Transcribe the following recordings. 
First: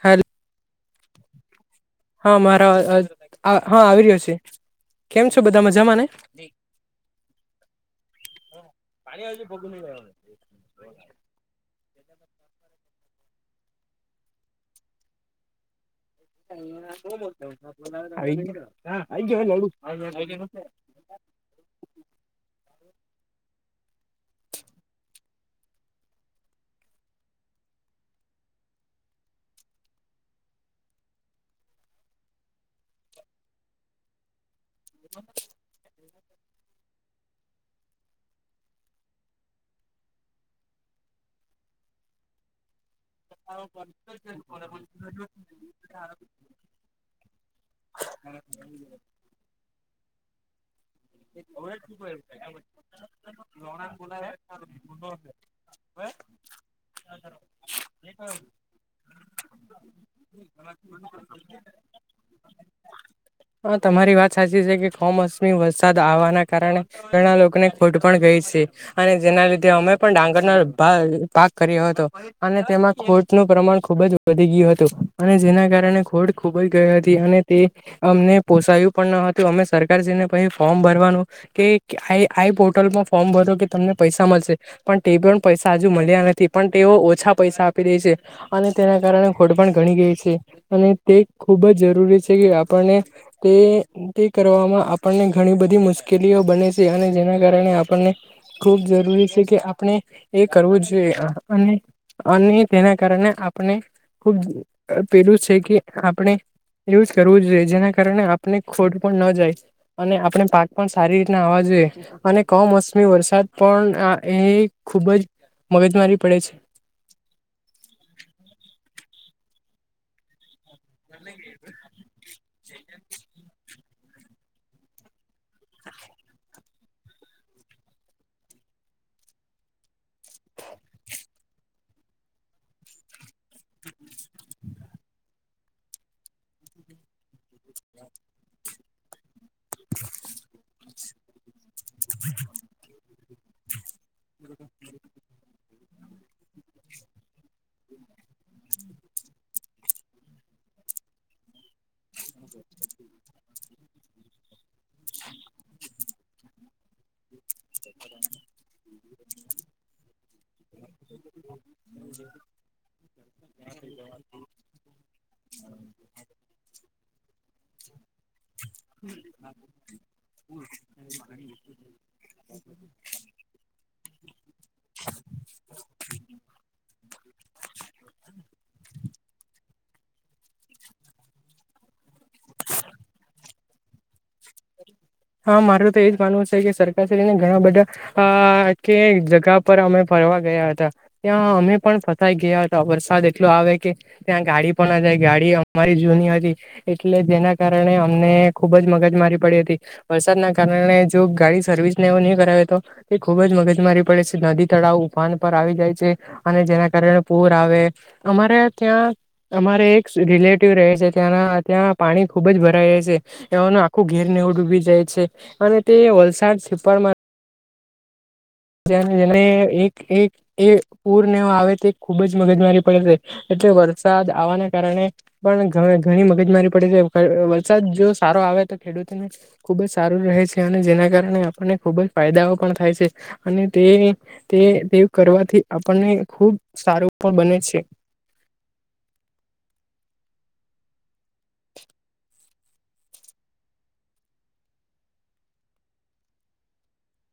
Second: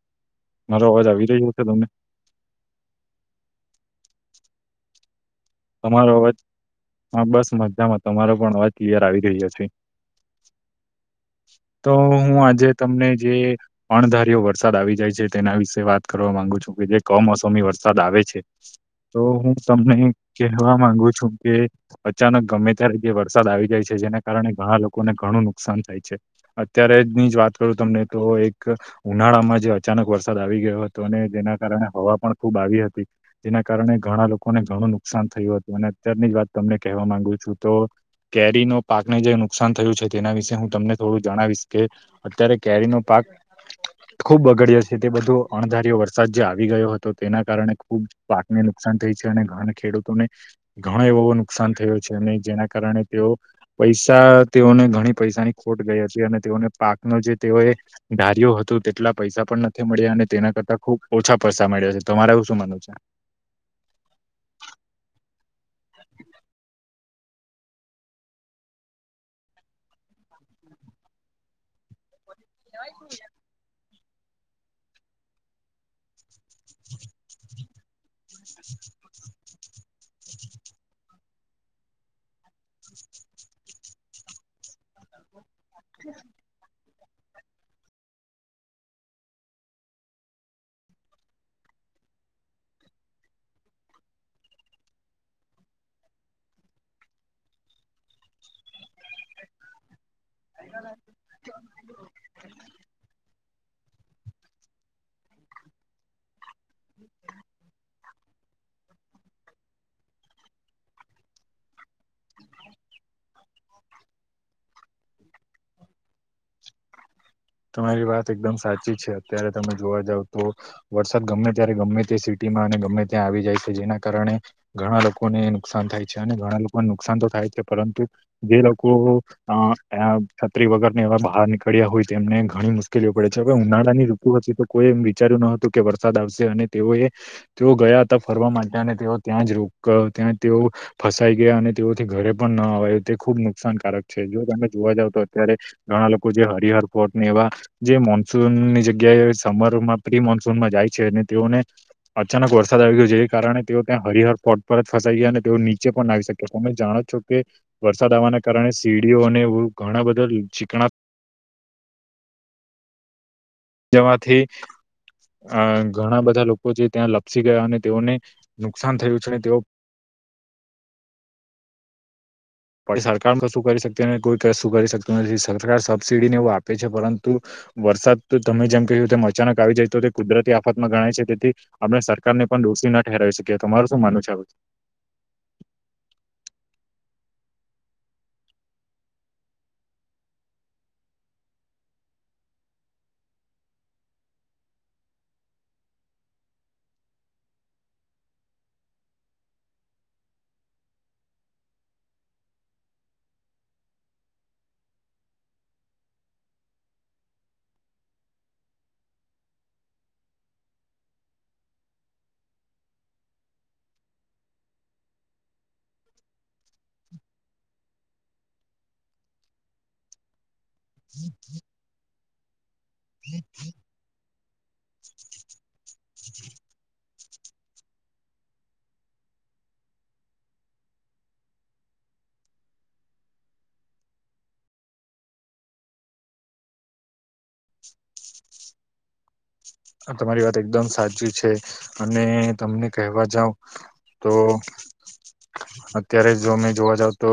હારુ. મારો અવાજ આવી રહ્યો છે, તમને. મારા હા આવી રહ્યો છે કેમ છો બધા મજામાંને? તમારો અવાજ હા બસ મજામાં તમારો પણ અવાજ ક્લિયર આવી રહ્યો છે. તો હું આજે તમને જે અણધાર્યો વરસાદ આવી જાય છે, તેના વિશે વાત કરવા માંગુ છું કે જે કમોસમી વરસાદ આવે છે, તો હું તમને કેહેવા માંગુ છું કે અચાનક ગમે ત્યારે. વરસાદ આવી જાય છે જેને કારણે ઘણા લોકોને ઘણું નુકસાન થાય છે અત્યારે જની જ વાત કરું તમને. તો એક ઉનાળામાં જે અચાનક વરસાદ આવી ગયો હતો અને જેના કારણે હવા પણ ખુબ આવી હતી. જેના કારણે ઘણા લોકોને ઘણું નુકસાન થયું હતું અને અત્યારની જ વાત તમને કહેવા માંગુ. છું તો. કેરીનો પાકને જે નુકસાન થયું છે તેના વિશે હું તમને થોડું જણાવીશ કે અત્યારે કેરીનો પાક ખુબ બગડયો છે તે બધો અણધાર્યો વરસાદ જે આવી ગયો હતો તેના કારણે ખુબ પાક ને નુકસાન થઈ છે અને ઘણા ખેડૂતોને ઘણો એવોવો નુકસાન થયો છે જેના કારણે તેઓ પૈસા તેઓને ઘણી પૈસાની ખોટ હતી અને તેઓને પાકનો જે તેઓએ ધાર્યો હતું તેટલા પૈસા પણ નથી મળ્યા અને તેના કરતા ખુબ ઓછા પૈસા મળ્યા છે, તમારે એવું શું માનવું છે. હા તમારી વાત સાચી છે કે કમોસમી વરસાદ આવવાના કારણે ઘણા લોકોને ખોટ પણ ગઈ છે અને જેના લીધે અમે પણ ડાંગર ભાગ કર્યો હતો. અને તેમાં ખોટનું પ્રમાણ ખુબ જ વધી ગયું હતું અને જેના કારણે ખોટ ખૂબ જ ગઈ હતી અને તે અમને પોસાયું પણ ન હતું અમે સરકારશ્રિને પછી ફોર્મ ભરવાનું કે આ આ પોર્ટલમાં ફોર્મ ભરો કે તમને પૈસા મળશે. પણ તે પણ પૈસા હજુ મળ્યા નથી પણ તેઓ. ઓછા પૈસા આપી દે છે અને તેના કારણે ખોટ પણ ઘણી ગઈ છે અને તે ખૂબ જ જરૂરી. આપને તે કરવામાં. આપણને ઘણી બધી મુશ્કેલીઓ બને છે અને જેના કારણે આપણને ખૂબ જરૂરી છે કે આપણે એ કરવું જોઈએ અને અને તેના કારણે આપ આપણે ખુબ પેલું છે કે આપણે. એવું જ કરવું જ જોઈએ, જેના કારણે આપને ખોટ પણ ન જાય. અને આપણે પાક પણ સારી રીતના આવવા જોઈએ અને કમોસમી વરસાદ પણ એ ખુબ જ. મગજ મારી પડે છે. તમારી વાત એકદમ સાચી છે અત્યારે તમે જોવા જાવ તો. વરસાદ ગમે ત્યારે, ગમે ત્યા સિટીમાં અને ગમે ત્યાં આવી જાય છે જેના કારણે ઘણા લોકોને નુકસાન થાય છે અને ઘણા લોકોને નુકસાન તો થાય છે. પરંતુ જે લોકો હુ અ છત્રી વગરની હવે બહાર નીકળ્યા હોય. તેમને ઘણી મુશ્કેલીઓ પડે છે હવે ઉનાળાની ઋતુ હતી તો કોઈ એમ વિચાર્યું ન હતું. વરસાદ આવશે અને તેઓ એ જો ગયા હતા ફરવા માટે અને તેઓ ત્યાં જ રોક, ત્યાં તેઓ ફસાઈ ગયા અને તેઓથી ઘરે પણ ન અવાય. તે ખુબ નુકસાનકારક છે, જો તમે જોવા જાવ તો અત્યારે ઘણા લોકો જે હરિહર પોટ એવા જે મોન્સૂનની જગ્યાએ સમરમાં પ્રી મોન્સૂનમાં જાય છે અને તેઓને અચાનક વરસાદ આવી ગયો જે કારણે તેઓ ત્યાં હરિહર પોટ પર જ ફસાઈ ગયા અને તેઓ નીચે પણ લ આવી શકેમે જાણ. છો કે વરસાદ આવવાના કારણે સીડીઓ અને ઘણા બધા ચીકણા. હજ [inaudible] જવાથી અ ઘણા બધા લોકો છે. ત્યાં લપસી ગયા અને તેઓને નુકસાન થયું છે અને તેઓ હમ [inaudible] પણ સરકારમાં શું કરી શકતી નથી કોઈ ક શું કરી શકત નથી સરકાર સબસિડી ને એવું આપે છે. પરંતુ વરસાદ તો તમે જેમ કહ્યું અચાનક આવી જાય. તો તે કુદરતી આફતમાં ગણાય છે તેથી આપણે સરકાર ને પણ દોષી નઠરાવી શકીએ તમારું શું માનુંવ છેું [inaudible] હા, મારે તો એજ માનવું છે, કે સરકાર શને ઘણા બધા કે જગા પર અમે ફર ગયા હતા ત્યાં અમે પણ ફસાઈ ગયા હતા વરસાદ એટલો આવે કે ત્યાં ગાડી પણ જાય ગડી ગાડી અમારી જૂની હતી એટલે જેના કારણે અમને ખુબ જ મગજ મારી પડી હતી, વરસાદના કારણે જો ગાડી સર્વિસને નહીં કરાવે તો તે ખુબ જ મગજ મારી પડે છે. નદી તળાવ ઉફાન પર આવી જાય છે, અને જેના કારણે પૂર આવે અમારે ત્યાં અમારે એક રિલેટિવ રહે છે, ત્યાંના ત્યાં પાણી ખુબ જ ભરાય જ છે, ને આખું ઘેર નેવ ડૂબી જાય છે, અને તે વલસાડ છેપરમાં જેને એક એ પૂરને આવે તે ખુબ જ મગજ મારી પ એટલે વરસાદ આવવાના કારણે પણ ઘણી મગજમારી પડે છે. વરસાદ જો સારો આવે તો ખેડૂતોને ખુબ જ સારું રહે છે અને જેના કારણે આપણને ખુબ જ ફાયદાઓ પણ થાય છે. અને તે તે કરવાથી આપણને ખુબ સારું. બને છે. તમારી વાત એકદમ સાચી છે અને. તમને કહેવા જાવ તો અત્યારે જોમે જોવા જાવ તો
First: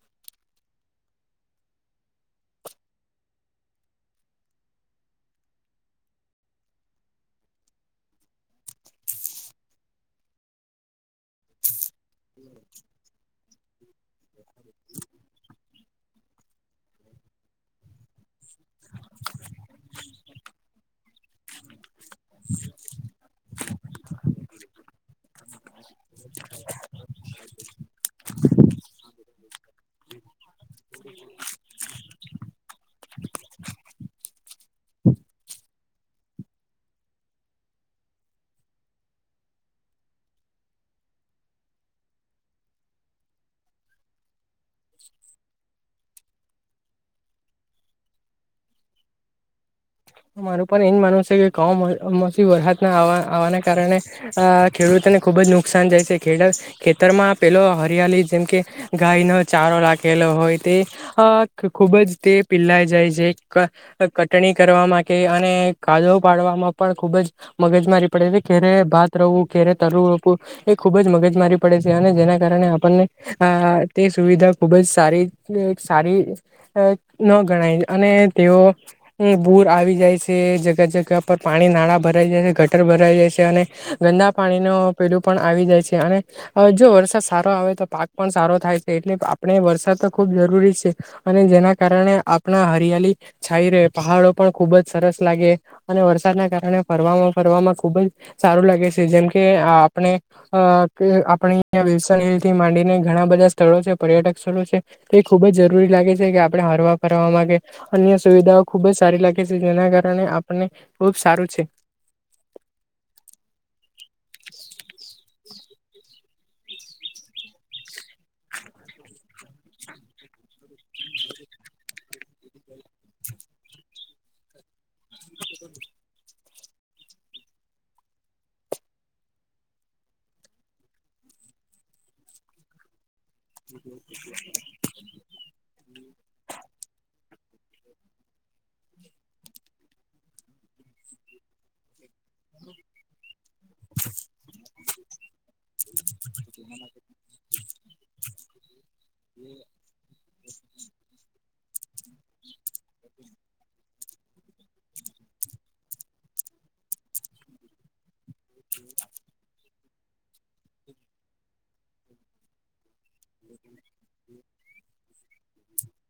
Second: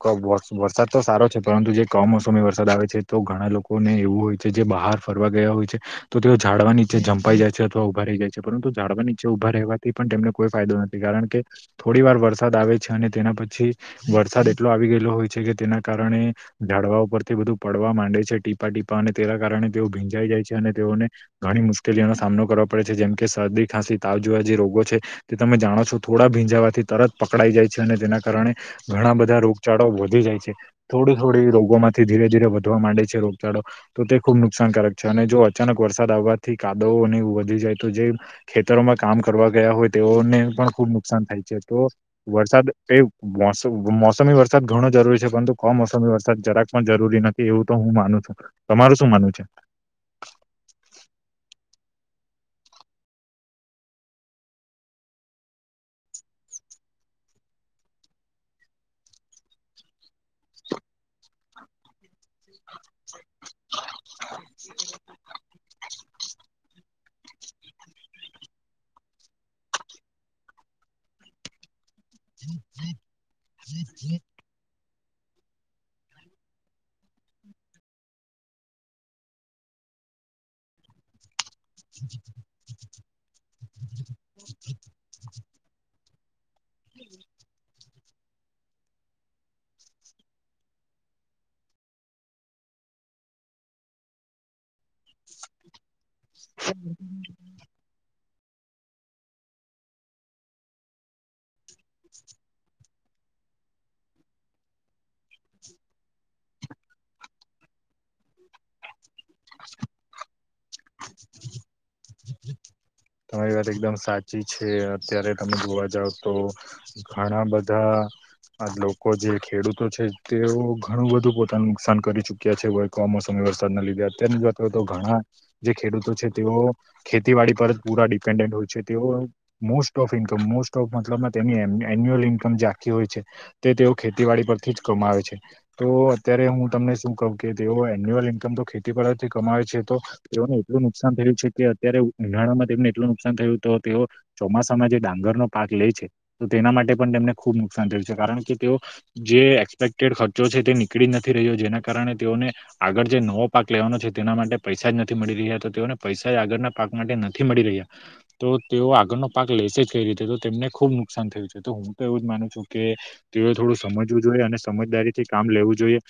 કમો વરસાદ તો સારો છે પરંતુ જે કમોસમી. મોસમી વરસાદ આવે છે તો ઘણા લોકોને એવું હોય છે જે બહાર ફરવા ગયા હોય છે તો. જો ઝાડવા નીચે જંપાઈ જાય છેથવા ઉભા રહી જાય છે પણ ઝાડવા નીચે ઉભા રહેવાથી પણ તેમને કોઈ ફાયદો નથી કારણ. કે થોડી વાર વરસાદ આવે છે અને તેના પછી વરસાદ એટલો આવી ગયેલો હોય છે કે તેના કારણે. ઝાડવા ઉરથી બધું પડવા માંડે છે ટીપા ટીપા અને તેના કારણે તેઓ ભીંજાઈ જાય છે. અને તેઓને ઘણી મુશ્કેલીઓનો સામનો કરવાો પડે છે જેમ. કે શરદી ખાંસી તાવજેવા જે રોગો છે, તે તમે જાણો છો થોડા ભીંજાવાથી તરત પકડાઈ જાય છે, અને તેના કારણે ઘણા બધા રોગચાળો વધી જાય છે, થોડી, થોડી રોગોમાંથી ધીરે ધીરે વધવા માંડે છે. રોગચળો તો તે ખુબ નુકસાનકારક છે, અને જો અચાનક વરસાદ આવવાથી કાદવોને વધી જાય તો, જે ખેતરોમાં કામ કરવા ગયા હોય તેઓને પણ ખૂબ નુકસાન થાય છે, તો વરસાદ એ મોસમી વરસાદ ઘણો જરૂરી છે. પરંતુ કોમ મસમી વરસાદ જરાક પણ જરૂરી નથી એવું તો હું, માનું છું તમારું શું માનવું છે. મારે પણ એ જ માનવુ છે, કે કામ કમોસમી વરસાદને આવવાના કારણે ખેડૂતોને ખુબ જ નુકસાન જાય છે. ખેડત ખેતરમાં પેલો હરિયાળી જેમકે ગાય ન ચારો લાગ લાગેલો હોય તે ખુબ જ તે પીલાઈ જાય છે, કટણી કરવાવામાં કાદો પાડવામાં પણ ખુબ જ મગજ મારી પડે છે, ખેરે ભાત રવું ઘેરે તરવું રવું. એ ખૂબ જ મગજ મારી પડે છે, અને જેના કારણે આપણને આ તે સુવિધા ખુબ જ સારી, સારી ન ગણાય અને તેઓ પૂર આવી. જાય છે જગ્યા જગ્યા પર પાણી નાળા ભરાઈ જાય છે, ગટર ભરાઈ જાય છે, અને ગંદા પાણીનો પેલું પણ આવી જાય છે, અને જો વરસાદ સારો આવે તો પાક પણ સારો થાય છે, એટલે આપણે વરસાદ ખૂબ જરૂરી છે, અને જેના કારણે આપણા હરિયાળ છાઈ ર પહાડો પણ ખૂબ જ સરસ લાગે અને, વરસાદના કારણે ફરવામાં ફરવામાં ખુબ જ સારું લાગે છે. જેમ કે આપણે આપલ થી માંડીને ઘણા બધા સ્થળો છે પર્યટક સ્થળો છે તે ખુબ જ જરૂરી લાગે છે, કે આપણે હરવા ફરવા માંગે અ સુવિધાઓ ખુબ જ સારી લાગે છે. જેના કારણે આપને ખુબ સારું છે. તમારી વાત એકદમ સાચી છે, અત્યારે તમને જોવા જાવ તો ઘણા બધા આ લોકો જે ખેડૂતો છે, તેઓ ઘણું બધું પોતાને નુકસાન કરી ચુક્યા છે, કો કમોસમી વરસાદના લીધે અત્યની વા તો ઘણા જે ખેડૂતો છે, તેઓ ખેતીવાડી પર પૂરા ડિપેન્ડેન્ટ હોય છે, તેઓ most of income most of મતલબમાંની એન્યુઅલ ઇન્કમ જાખી હોય છે. તે તેઓ ખેતીવાડી પરથી જ કમાવે છે. તો અત્યારે હું તમને શું કવ કે તેઓ એન્યુઅલ ઇન્કમ તો ખેતી પરથી કમાવે છે, તો એટલું નુકસાન થયું છે, કે અત્યારે ઉનાળમાં તેમને એટલું નુકસાન થયું તો તે ઓ ચોમાસ ડાંગર નો પાક લે છે, તો તેના માટે પણ તેમને ખુબ નુકસાન થયું છે. કારણ કે તેઓ જે એસપેક્ટેડ ખર્ચો છે, તે નીકળી નથી રહ્યો જેના કારણે તેઓને આગળ જે નવો પાક લેવાનો છે. તેના માટે પૈસા જ નથી, મળી રહ્યા તો તેઓને પૈસા જ આગળના પાક માટે નથી. થી મળી રહ્યા તો તેઓ આગળનો પાક લેશે જ કઈ રીતે તો તેમને ખુબ નુકસાન થયું છે, તો હુ તો એવું જ કે તેઓ થોડું સમજવુ જોઈએ, અને સમજદારી થી કામ લેવું જોઈએ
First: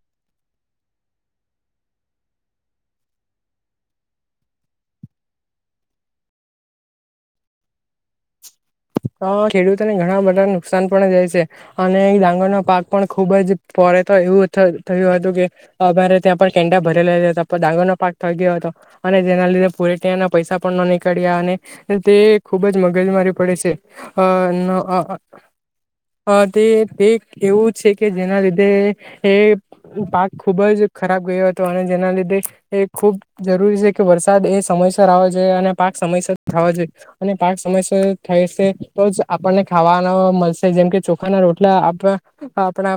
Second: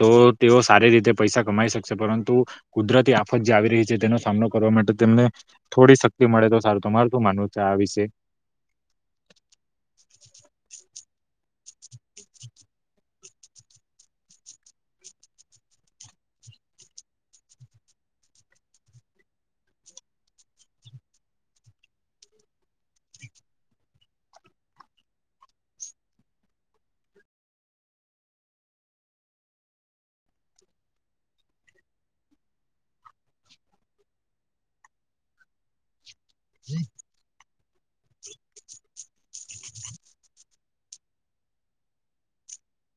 તો તેઓ સારી રીતે પૈસા કમાઈ શકશે પરંતુ કુદરતી આફત જે આવી રહી છે, તેનો સામનો કરવા માટે તેમને થોડી શક્તિ મળે તો સારુ તમાર તું માનવું છે, આ વિશે હ, ખેડૂતોને ઘણા બધા નુકસાન પણ જાય છે. અને ડાંગરના પાક પણ ખુબ જ પરેે તો એવું થયું હતું કે અમારે ત્યાં પણ કેંડા ભરેલા હતા ડાંગર ન પા થઈ ગયો હતો અને, તેના લીધે પુરે ત ના પૈસા પણ ન નીકળ્યા અને, તે ખુબ જ મગજ મારી પડે છે. હ, તે તે એવું છે, કે જેના લીધે એ પાક ખુબજ ખરાબ ગયો હતો અને જેના લીધે એ ખૂબ જરૂરી છે, કે વરસાદ એ સમયસર આવો અને પાક સમયસર થવા જોઈએ અને પાક સમયસર થાય છે. તો જ આપણને ખાવાના મળશે જેમ કે ચોખા ના રોટલા આપ આપણા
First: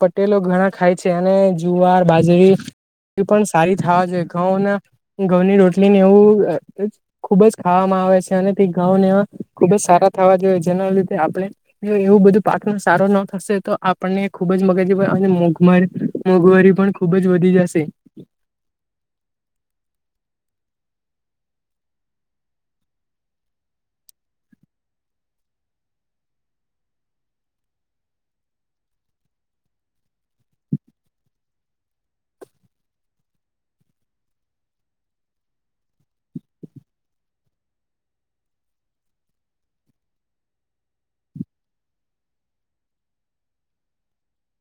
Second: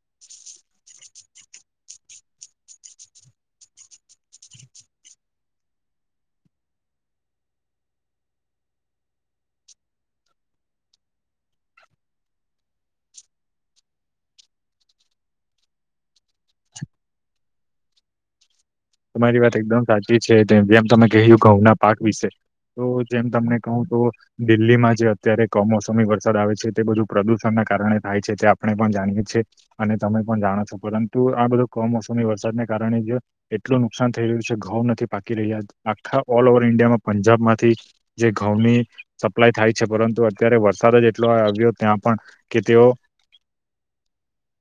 પટેલ ઘણા ખાય છે, અને જુવાર બાજરી એ પણ સારી થવા છે, ઘઉના ઘઉંની રોટલી ને એવું ખુબ જ ખાવામાં આવે છે, અને તે ઘઉને ખુબજ સારા થવા, જોઈએ જેના લીધે આપણે એવું બધું પાકનો સારો ન થશે તો આપણને ખુબ જ મગજ અને મોઘ મોંઘવારી પણ ખુબ જ વધી જશે તમારી વાત એકદમ સાચી છે, જેમ તમે કહ્યું ઘઉં પાક વિશે તો જેમ તમને કહુ તો દિલ્હીમાં જે અત્યારે કમોસમી વરસાદ આવે છે, તે બધું પ્રદુષણ કારણે થાય છે. તે આપણે પણ જાણીએી અને તમે પણ જાણો છો, પરંતુ આ બધો કમોસમી વરસાદ કારણે જ એટલું નુકસાન થઈ રહ્યુ છે, ઘઉં નથી પાકી રહ્યા આખા ઓલ ઓવર ઈન્ડિયામાં પંજાબમાંથી જે ઘઉ સપ્લાય થાય છે. પરતુ અત્યારે વરસાદ એટલો આવ્યો ત્યાં પણ કે તેઓ [inaudible]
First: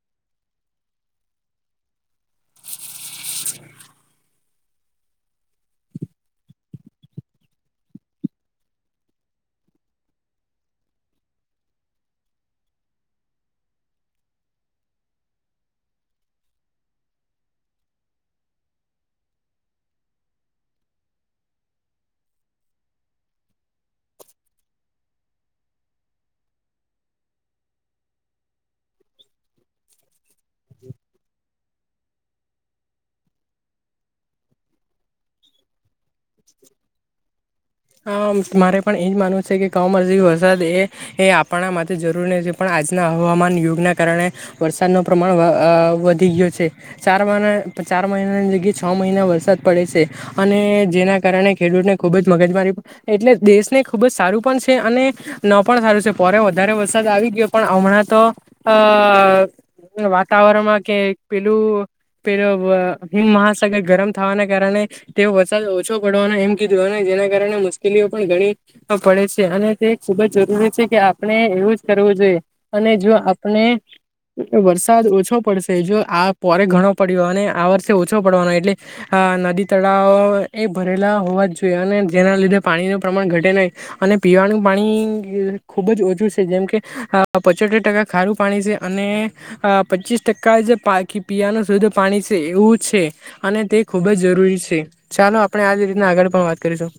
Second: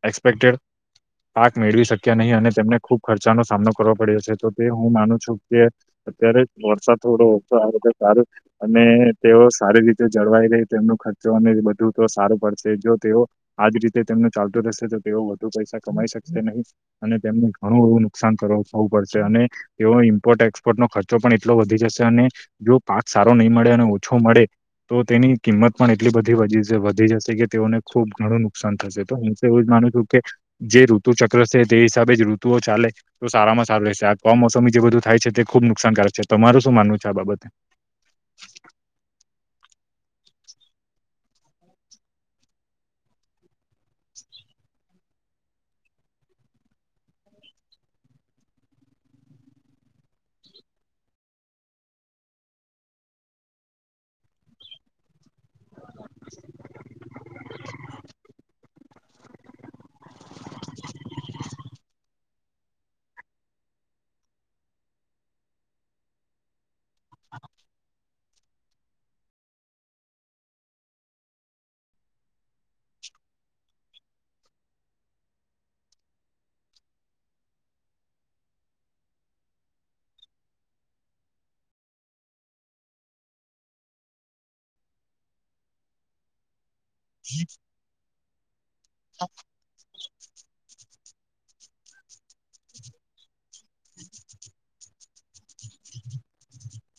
અકસ્પેકટેડ પાક મેળવી શક્યા નહી, અને તેમને ખુબ ખર્ચાનો સામનો કર પડ્યો છે, તો તે હુ માનું છુ કે અત્યારે વરસાદ થોડોતો, આ તેઓ સારી રીતે જળવાઈ રહી, તેમનો ખર્ચો અને બધું તો સારો પડશે જો તેઓ આ રીતે તેમનુ ચાલતું રહેશે તો તેઓ વધુ પૈસા કમાઈ શકશે નહી, અને તેમને ઘણું એવુ નુકસાન કરો હોવુ, પડશે અને તે ઇમ્પોર્ટ એક્સપોર્ટ નો ખર્ચો પણ એટલો વધી જશે અને જો પાક સારો નહીં મળે ઓછો, મળે તો તેની કિંમત પણ એટલી બધી વધી જશે કે તેઓને ખુબ ઘણુ નુકસાન થશે તો હુ, એવું જ માનું છુ, કે જે ઋતુ ચક્ર છે. તે હિસાબે, જ ઋતુઓ ચાલે તો સારામા સારું રહેશે આ કમોસમી જે બધું થાય છે, તે ખુબ નુકસાનકારક છે, તો તમારુ શું માનવું છે આ બાબતે હ, મારે પણ એજ માનવું છે, કે કમસમી વરસાદ એ એ આપણા માટે જરૂરી છે, પણ આજના હવામાન, યોગના કારણે વરસાદનો પ્રમાણ વધી ગું છે, ચાર મહના ચાર મહિનાની જગ્યા છ મહિના વરસાદ પડે છે. અને જેના, કારણે ખેડૂત ને ખુબજ મગજ મારી એટલે દેશને ખુબજ સારુ પણ છે, અને ન પણ સારું છે, પર વધારે વરસાદ આવી ગયો પણ હમણા તો અ વાતાવરણમાં કે પેલુ પેલો હિમ મહાસાગર ગરમ થવાના કારણે તેઓ વરસાદ ઓછો, પડવાનો એમ કીધુ ના કારણે મુશ્કેલીઓ પણ ઘણી પડે છે, અને તે ખુબ જ જરૂરી છે, કે આપણે એવું જ કરવું જોઈએ અને, જો આપણે વરસાદ ઓછો પડશે જો, આ પોરે ઘણો પડ્યો અને આ વર્ષે ઓછો પડવાનો એટલે. નદી તળાવ એ ભરેલા હોવા જોઈએ, અને જેના લીધે. પાણીનું પ્રમાણ ઘટે નહીં અને પીવાનું પાણી ખૂબ જ ઓછું છે, જેમ કે. અ પચોતેર ટકા ખારું પાણી છે, અને પચીસ ટકા જે પાખ પીવાનું શુદ્ધ પાણી છે, એવું છે, અને તે ખૂબ જ જરૂરી છે. ચાલો આપણે આજ રીતના આગળ પણ વાત કરીશું.